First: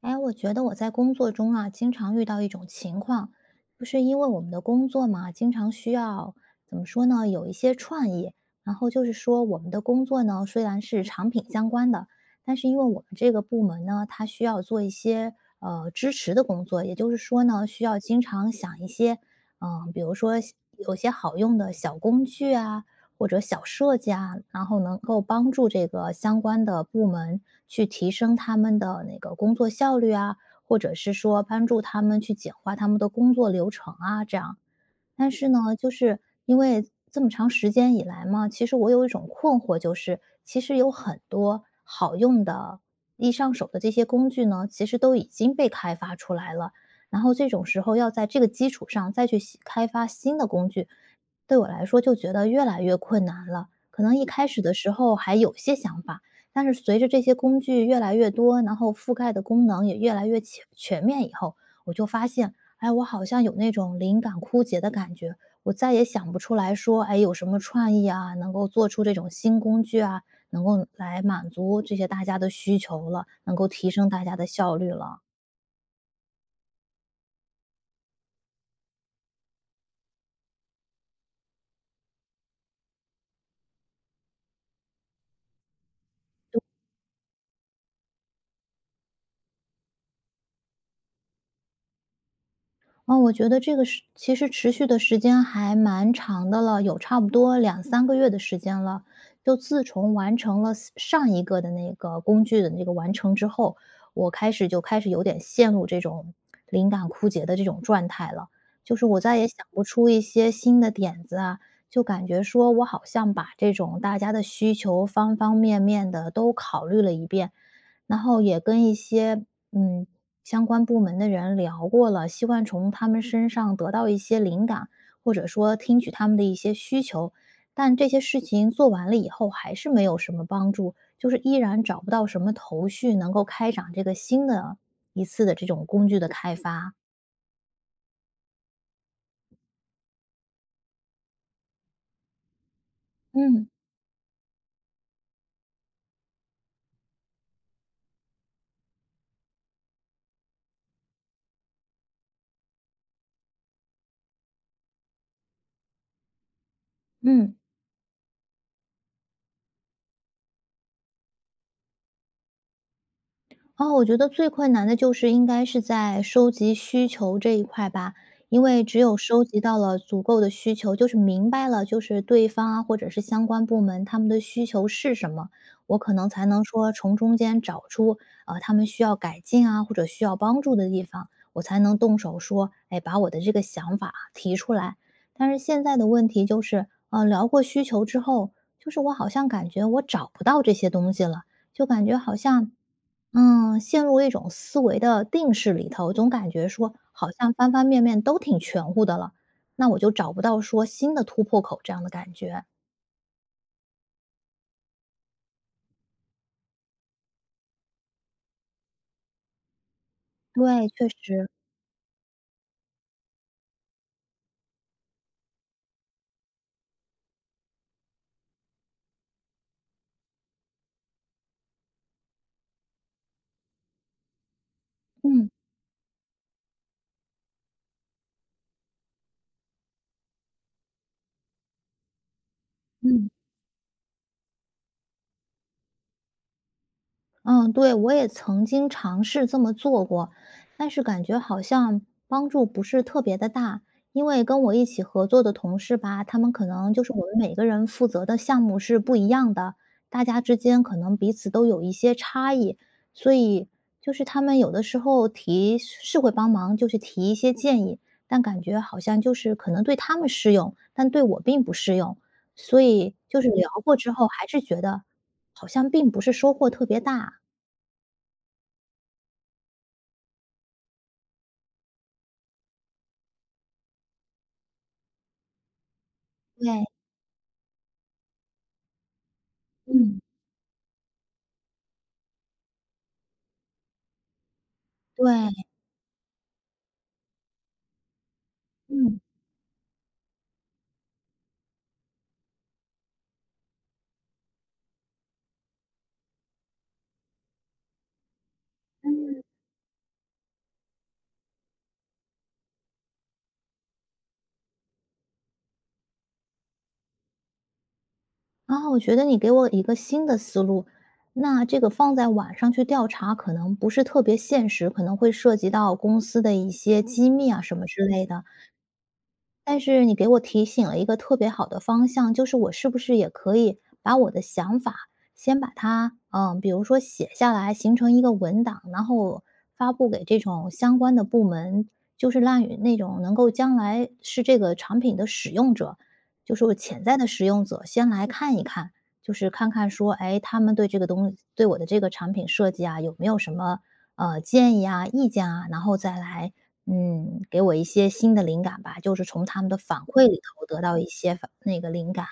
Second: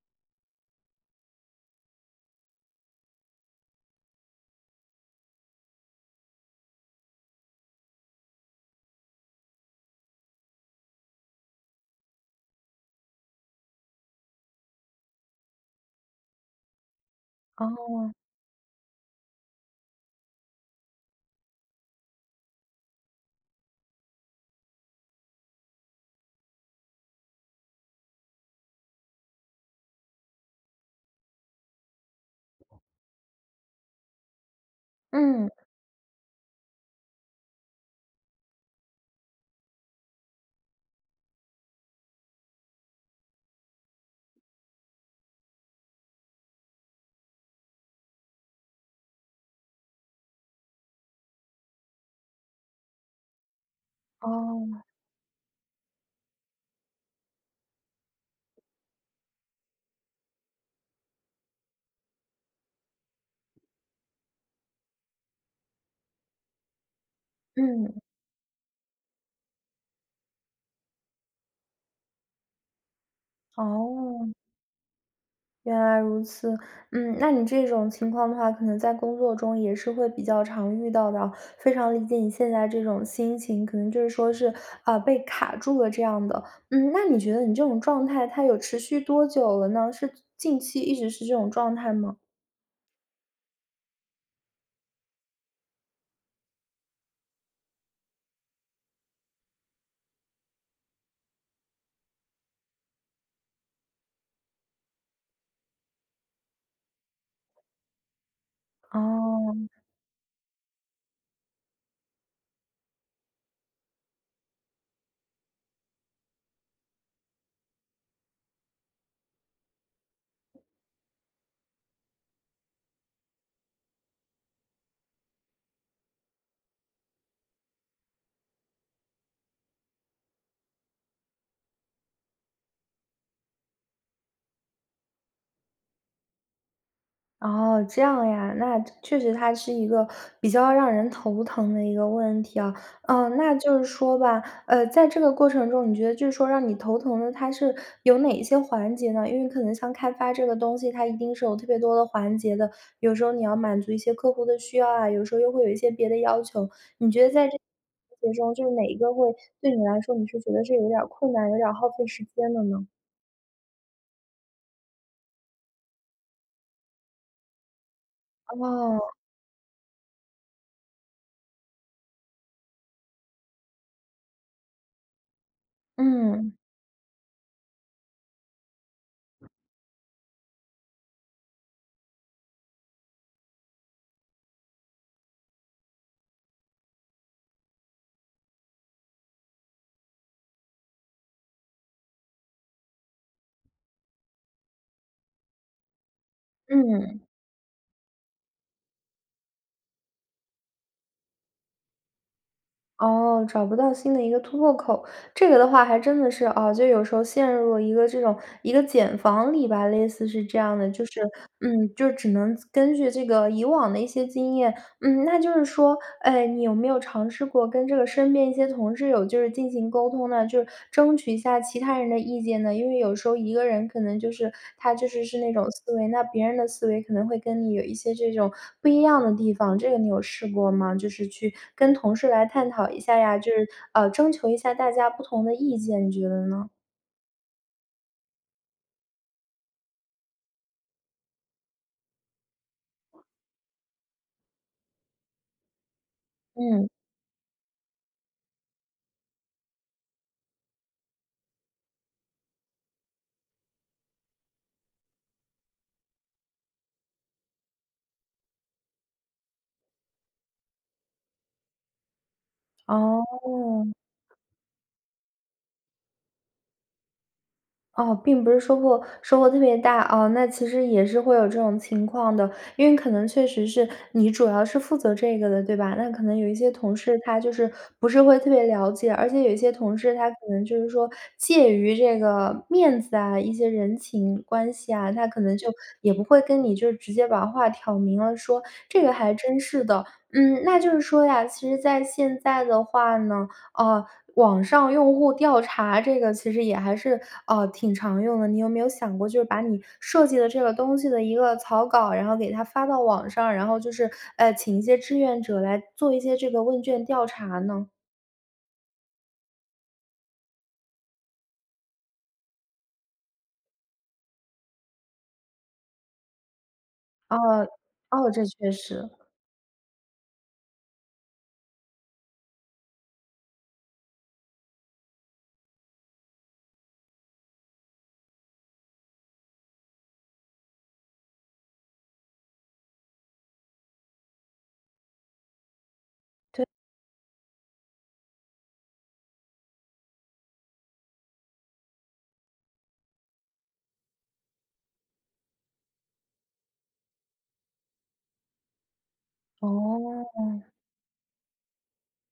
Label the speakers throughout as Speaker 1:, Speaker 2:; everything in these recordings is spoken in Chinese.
Speaker 1: 哎，我觉得我在工作中啊，经常遇到一种情况，就是因为我们的工作嘛，经常需要怎么说呢，有一些创意。然后就是说，我们的工作呢，虽然是产品相关的，但是因为我们这个部门呢，它需要做一些支持的工作，也就是说呢，需要
Speaker 2: 哦，
Speaker 1: 经常想一些，比如说有些好用的小工具啊，或者小设计啊，然后能够帮助这个相关的部门去提升他们的那个工作效率啊，或者是说帮助他们去简化他们的工作流程啊，这样。但是
Speaker 2: 嗯，
Speaker 1: 呢，就是因为这么长时间以来嘛，其实我有一种困惑，就是其实有很多好用的、易上手的这些工具呢，其实都已经被开发出来了。然后这种时候要在这个基础上再去新开发新的工具，对我来说就觉得越来越困难了。可能一开始的
Speaker 2: 哦，
Speaker 1: 时候还有些想法，但是随着这些工具越来越多，然后覆盖的功能也越来越全面以后，我就发现，哎，我好像有那种灵感枯竭的感觉，我再也想不出来说，哎，有什么创
Speaker 2: 嗯，
Speaker 1: 意啊，能够做出这种新工具啊，能够来满足这些大家的需求了，能够提升大
Speaker 2: 哦，
Speaker 1: 家的效率了。
Speaker 2: 原来如此。嗯，那你这种情况的话，可能在工作中也是会比较常遇到的啊。非常理解你现在这种心情，可能就是说是，啊，被卡住了这样的。嗯，那你觉得你这种状态它有持续多久了呢？是近期一直是这种状态吗？
Speaker 1: 哦，我觉得这个是其实持续的时间还蛮长的了，有差不多两三个月的时间了。就自从完成了 上一个的那个工具的那个完成之后，我就开始有点陷入这种灵感枯竭的这种状态了。就是我再也想
Speaker 2: 哦。
Speaker 1: 不出一些新的点子啊，就感觉说我好像把这种大家的需求方方面面的都考虑了一遍，然后也跟一些，嗯，相关部门的人聊过了，希望从他们身上得到一些灵感，或者说听取他们的一些需求。但这些事情做完了以后，还是没有什么帮助，就是依然找不到什么头绪，能够开展这个新的一次的这种工具的开发。
Speaker 2: 哦，这样呀，那确实它是一个比较让人头疼的一个问题啊。嗯，那
Speaker 1: 嗯
Speaker 2: 就是说吧，在这个过程中，你觉得就是说让你头疼的，它是有哪一些环节呢？因为可能像开发这个东西，它一定是有特别多的环节的。有时候你要满足一些客户的需要啊，有时候又会有一些别的要求。你觉得在
Speaker 1: 嗯。
Speaker 2: 这个环节中，就是哪一个会对你来说，你是觉得是有点儿困难，有点儿耗费时间的呢？
Speaker 1: 哦，我觉得最困难的就是应该是在收集需求这一块吧，因为只
Speaker 2: 哦，
Speaker 1: 有收集到了足够的需求，就是明白了，就是对方啊，或者是相关部门他们的需求是什么，我可能才
Speaker 2: 嗯
Speaker 1: 能说从中间找出他们需要改进啊，或者需要帮助的地方，我才能动手说，哎，把我的这个想法啊提出来。但是现在的问题就是，聊过需求之后，就是我好像感觉我找不到这些东西了。就感觉好像陷入一种思维的定式里头，总感觉说
Speaker 2: 嗯。
Speaker 1: 好像方方面面都挺全乎的了，那我就找不到说新的突破口这样的感觉。
Speaker 2: 哦，找不到新的一个突破口，这个的话还真的是啊，就有时候陷入了一个这种一个茧房里吧，类似是这样
Speaker 1: 对，
Speaker 2: 的，就
Speaker 1: 确
Speaker 2: 是
Speaker 1: 实，
Speaker 2: 就只能根据这个以往的一些经验，那就是说，你有没有尝试过跟这个身边一些同事有就是进行沟通呢？就是争取一下其他人的意见呢？因为有时候一个人可能就是他就是是
Speaker 1: 嗯
Speaker 2: 那种思维，那别人的思维可能会跟你有一些这种不一样的地方，这个你有试过吗？就是去跟同事来探讨一下
Speaker 1: 嗯。
Speaker 2: 呀，就是征求一下大家不同的意见，你觉得呢？
Speaker 1: 嗯，对，我也曾经尝试这么做过，但是感觉好像帮助不是特别的大，因为跟我一起合作的同事吧，他们可
Speaker 2: 嗯，
Speaker 1: 能就是我们每个人负责的项目是不一样的，大家之间可能彼此都有一些差异，所以就是他们有的时候会帮忙，就是提一些建议，但感觉好像就是可能对他们适用，但对我并不适用，所以
Speaker 2: 哦。
Speaker 1: 就是聊过之后还是觉得好像并不是收获特别大。
Speaker 2: 哦，并不是收获特别大哦，那其实也是会有这种情况的，因为可能确实是你主要是负责这个的，对吧？那可能有一些
Speaker 1: 对，
Speaker 2: 同事他就是不是会特别了解，而且有一些同事
Speaker 1: 嗯，
Speaker 2: 他可能就是说介于这个面子啊、一些人情关系啊，他可
Speaker 1: 对，
Speaker 2: 能就也不会跟你就是直接把话挑明了说，这个
Speaker 1: 嗯。
Speaker 2: 还真是的。嗯，那就是说呀，其实在现在的话呢。呃，网上用户调查这个其实也还是，挺常用的。你有没有想过，就是把你设计的这个东西的一个草稿，然后给它发到网上，然后就是，请一些志愿者来做一些这个问卷调查呢？
Speaker 1: 啊，我觉得你给我一个新的思路，那这个放在晚上去调查可能不是特别现实，可能会涉及到公司的一些机
Speaker 2: 哦，
Speaker 1: 密啊什么之类
Speaker 2: 哦，
Speaker 1: 的。
Speaker 2: 这确实，
Speaker 1: 但是你给我提醒了一个特别好的方向，就是我是不是也可以把我的想法先把它，比如说写下来，形成一个文档，然后发布给这种相关的部门，就是让与那种能够将来是这个产品的使用者，就是我潜在的使用者，先来看一看，就是看看说，哎，他们对这个对我的这个产品设计啊，有没有什么建议啊、意见啊，然后再来给我一些新的灵感吧，就是从他们的反馈里
Speaker 2: 哦。
Speaker 1: 头得到一些那个灵感。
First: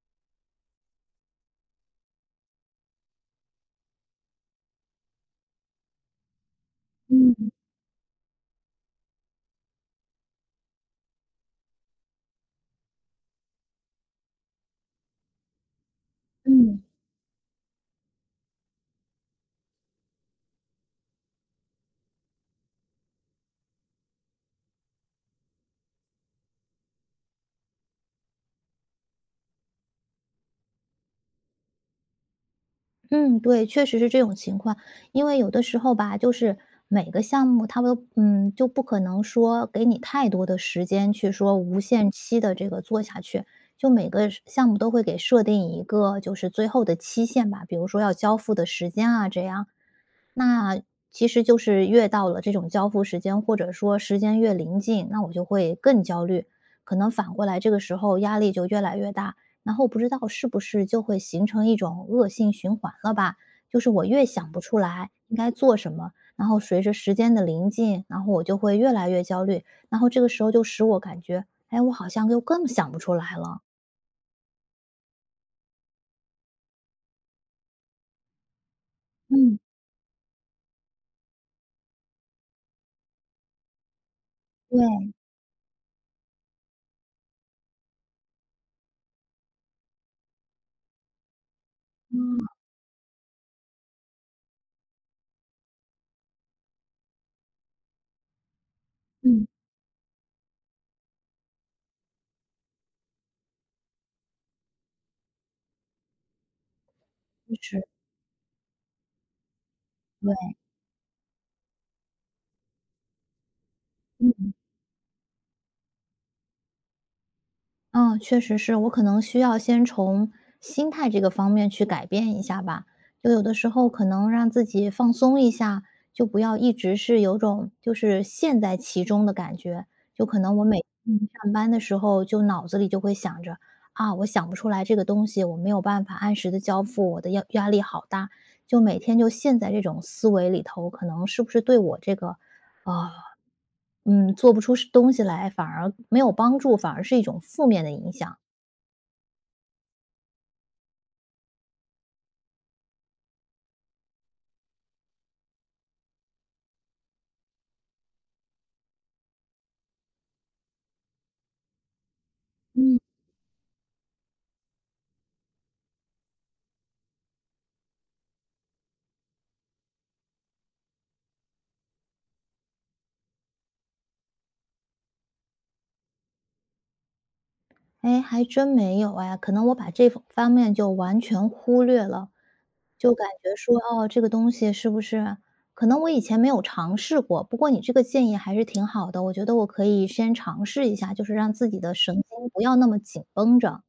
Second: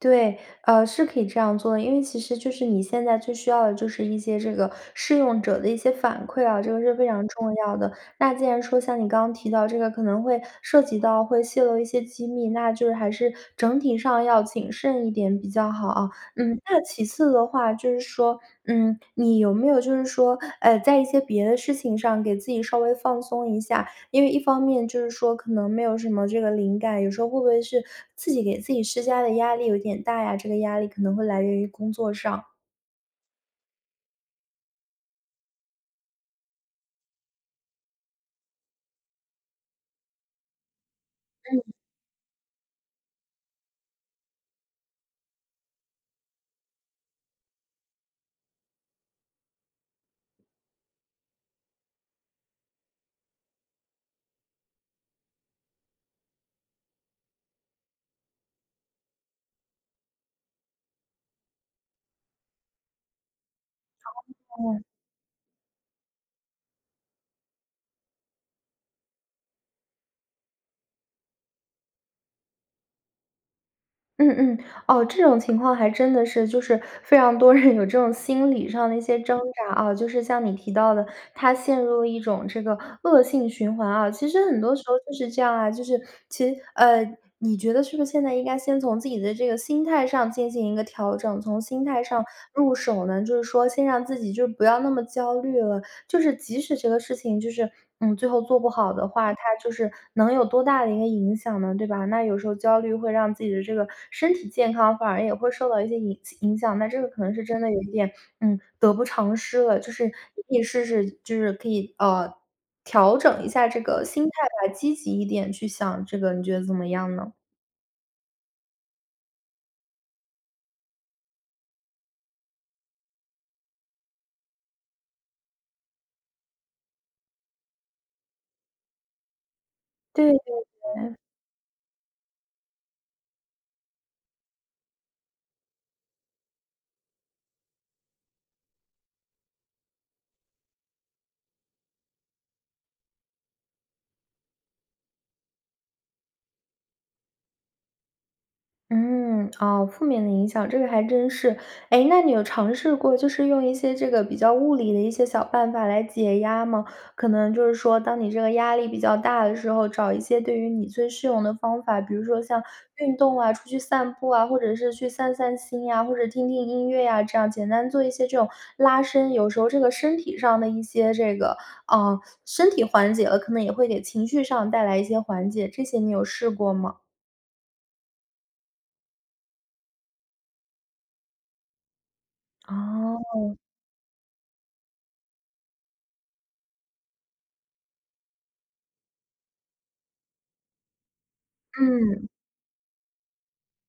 Speaker 2: 对，是可以这样做的，因为其实就是你现在最需要的就是一些这个试用者的一些反馈啊，这个是非常
Speaker 1: 嗯
Speaker 2: 重要的。那既然说像你刚刚提到这个可能会涉及到会泄露一些机密，那就是还是整体上要谨慎一点比较好啊。嗯，那
Speaker 1: 嗯
Speaker 2: 其次的话就是说，你有没有就是说，在一些别的事情上给自己稍微放松一下？因为一方面就是说可能没有什么这个灵感，有时候会不会是自己给自己施加的压力有点大呀？这个压力可能会来源于工作上。
Speaker 1: 嗯，对，确实是这种情况。因为有的时候吧，就是每个项目它都就不可能说给你太多的时间去说无限期的这个做下去。就每个项目都会给设定一个就是最后的期限吧，比如说要交付的时间啊，这样。那其实就是越到了这种交付时间，或者说时间越临近，那我就会更焦虑，可能反过来这个时候压力就越来越大，然后不知道是不是就会形成一种恶性循环了吧？就是我越想不出来应该做什么，然后随着时间的临近，然后我就会越来越焦虑，然后这个时候就使我感觉，哎，我好像又更想不出来了。
Speaker 2: 嗯嗯，哦，这种情况还真的是，就是非常多人有这种心理上的一些挣
Speaker 1: 嗯，
Speaker 2: 扎啊，就是像你提到的，他陷入了一种这个恶性循环啊。其实很多时候
Speaker 1: 对，
Speaker 2: 就是这样啊，就是其实你觉得是不是现在应该先从自己的这个心态上进行一个调整，从心态上入手呢？就是说，先让自己就是不要那么焦虑了，就是即使这个事情就是，最后做不好的话，它
Speaker 1: 嗯，
Speaker 2: 就是能有多大的一个影响呢，对吧？那有时候焦虑会让自己的这个身体健康反而也会受到一些影响，那这个可能是
Speaker 1: 就
Speaker 2: 真的有
Speaker 1: 是
Speaker 2: 一点，得不偿失了。就是你
Speaker 1: 对，
Speaker 2: 可以试试，就是可以调整一下这个心态
Speaker 1: 嗯。
Speaker 2: 吧，积极一点去想这个，你觉得怎么样呢？
Speaker 1: 嗯，确实是，我可能需要先从心态这个方面去改变一下吧。就有的时候可能让自己放松一下，就不要一直是有种就是陷在其中的感觉。就
Speaker 2: 对
Speaker 1: 可能我每
Speaker 2: 对。
Speaker 1: 天上班的时候，就脑子里就会想着啊，我想不出来这个东西，我没有办法按时的交付，我的压力好大。就每天就陷在这种思维里头，可能是不是对我这个啊、做不出东西来，反而没有帮助，反而是一种负面的影响。
Speaker 2: 嗯，哦，负面的影响，这个还真是。哎，那你有尝试过，就是用一些这个比较物理的一些小办法来解压吗？可能就是说，当你这个压力比较大的时候，找一些对于你最适用的方法，比如说像
Speaker 1: 嗯，
Speaker 2: 运动啊、出去散步啊，或者是去散散心呀、或者听听音乐呀、这样简单做一些这种拉伸。有时候这个身体上的一些这个，嗯、身体缓解了，可能也会给情绪上带来一些缓解。这些你有试过吗？
Speaker 1: 哎，还真没有哎，可能我把这方面就完全忽略了，就感
Speaker 2: 哦，
Speaker 1: 觉说，哦，这个东西是不是啊可能我以前没有尝试过，不过你这个建议还是挺好的，我觉得我可以先尝试一下，就是让自己的神
Speaker 2: 嗯。
Speaker 1: 经不要那么紧绷着。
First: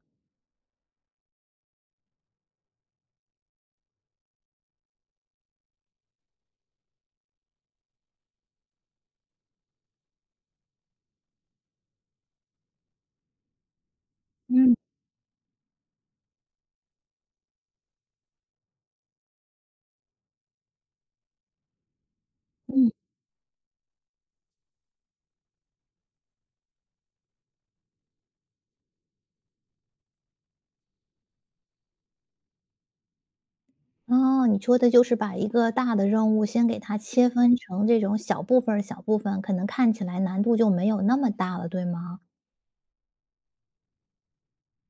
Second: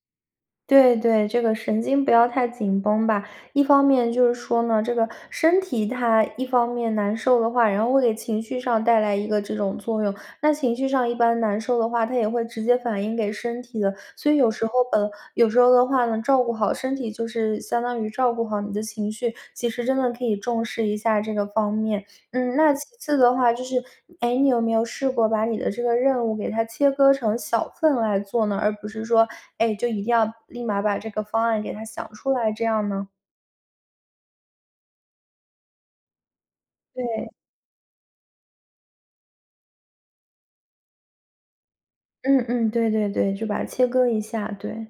Speaker 2: 对对，这个神经不要太紧绷吧。一方面就是说呢，这个身体它一方面难受的话，然后会给情绪上带来一个这种作用。那情绪上一般难受的话，它也会直接反映给身体的。所以有时候
Speaker 1: 嗯。
Speaker 2: 有时候的话呢，照顾好身体就是相当于照顾好你的情绪，其实真的可以重视一下这个方面。嗯，那其
Speaker 1: 嗯，
Speaker 2: 次的话就是，哎，你有没有试过把你的这个任务给它切割成小份来做呢？而不是说，哎，就一定要立马把这个方案给它想出来这样呢？
Speaker 1: 哦，你说的就是把一个大的任务先给它切
Speaker 2: 对，
Speaker 1: 分成这种小部分，可能看起来难度就没有那么大了，对吗？
Speaker 2: 嗯嗯，对对对，就把它切割一下，对。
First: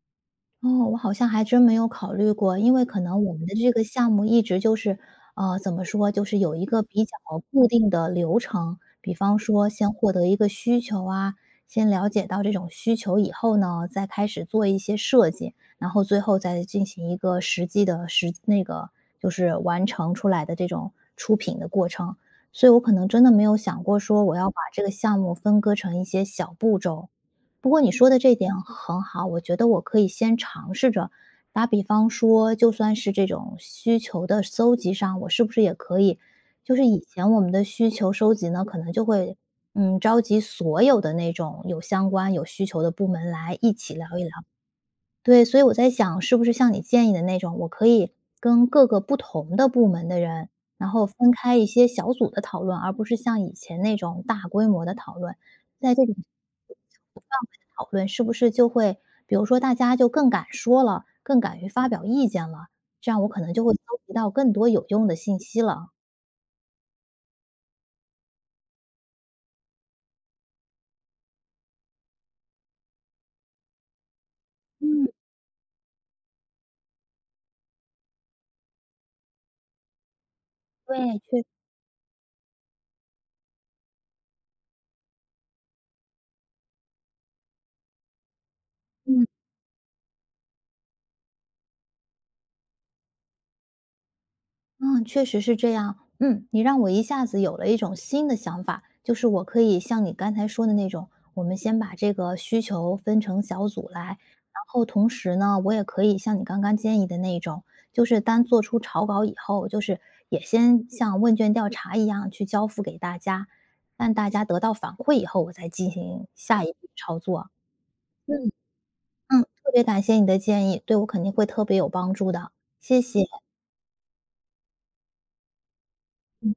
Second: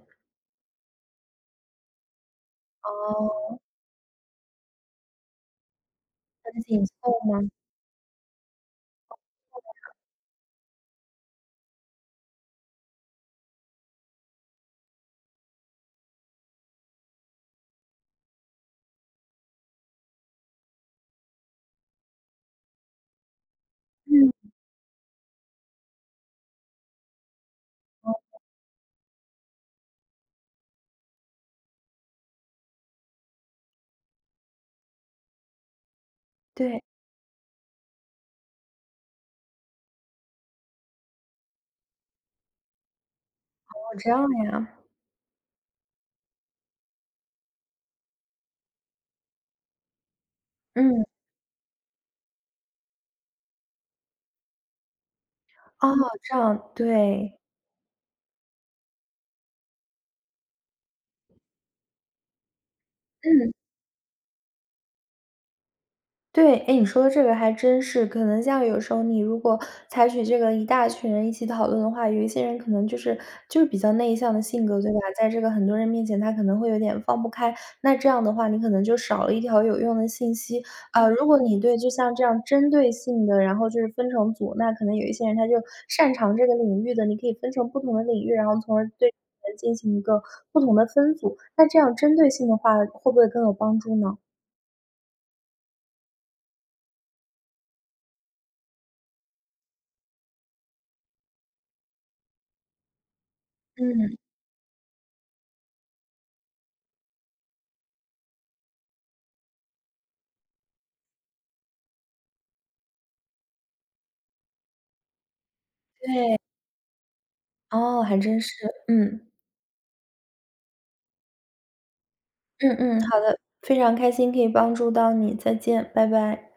Speaker 1: 哦，我好像还真没有考虑过，因为可能我们的
Speaker 2: 哦，
Speaker 1: 这个项目一直就是，怎么说，就是有
Speaker 2: 分
Speaker 1: 一个
Speaker 2: 紧
Speaker 1: 比较
Speaker 2: 凑吗？
Speaker 1: 固定的流程。比方说，先获得一个需求啊，先了解到这种需求以后呢，再开始做一些设计，然后最后再进行一个实际的那个就是完成出来的这种出品的过程。所以我可能真的没有想过说
Speaker 2: 嗯，
Speaker 1: 我要把这个项目分割成一些小步骤。不过你说的这一点很好，我觉得我可以先尝试着。打比方说，就算是这种需求的搜集上，我是不是也可以？就
Speaker 2: 对。
Speaker 1: 是以前我们的需求收集呢，可能就会召集所有的那种有相关有需求的部门来一
Speaker 2: 哦，
Speaker 1: 起聊
Speaker 2: 这样
Speaker 1: 一聊。
Speaker 2: 呀，
Speaker 1: 对，所以我在想，是不是像你建议的那种，我可以跟各个不同的部门的人，然
Speaker 2: 嗯，
Speaker 1: 后分开一些小组的讨论，而不是像以前那种大规模的讨论。
Speaker 2: 哦，
Speaker 1: 在这种
Speaker 2: 这样，对，
Speaker 1: 讨论，是不是就会比如说大家就更敢说了，更敢于发表意见了，这样我可
Speaker 2: 嗯。
Speaker 1: 能就会搜集到更多有用的信息了。
Speaker 2: 对，哎，你说的这个还真是，可能像有时候你如果采取这个一大群人一起讨论的话，有一些人可能就是比较内向的性格，对吧？
Speaker 1: 嗯，
Speaker 2: 在这个很多人面前，他可能会有点放不开。那这样的话，你可能就少了一条有用的信息
Speaker 1: 对，
Speaker 2: 啊、如果你对就像这样针对性的，然后就是分成组，那可能有一些人他就擅长这个领域的，你可以分成不同的领域，然后从而对
Speaker 1: 嗯。
Speaker 2: 人进行一个不同的分组。那这样针对性的话，会不会更有帮助呢？
Speaker 1: 嗯，确实是这样。嗯，你让我一下子有了一种新的想法，就是我可以像你刚才说的那种，我们先把这个需求分成小组来，
Speaker 2: 嗯，
Speaker 1: 然后同时呢，我也可以像你刚刚建议的那种，就是单做出草稿以后，就是也先像问卷调查一样去交付给大家，让大家得到反馈以后，我再进行
Speaker 2: 对。
Speaker 1: 下一步操作。
Speaker 2: 哦，还
Speaker 1: 嗯
Speaker 2: 真是。嗯，
Speaker 1: 嗯，特别感谢你的建议，对我肯定会特别有帮助的，
Speaker 2: 嗯
Speaker 1: 谢
Speaker 2: 嗯，好
Speaker 1: 谢。
Speaker 2: 的，非常开心可以帮助到你，再见，拜拜。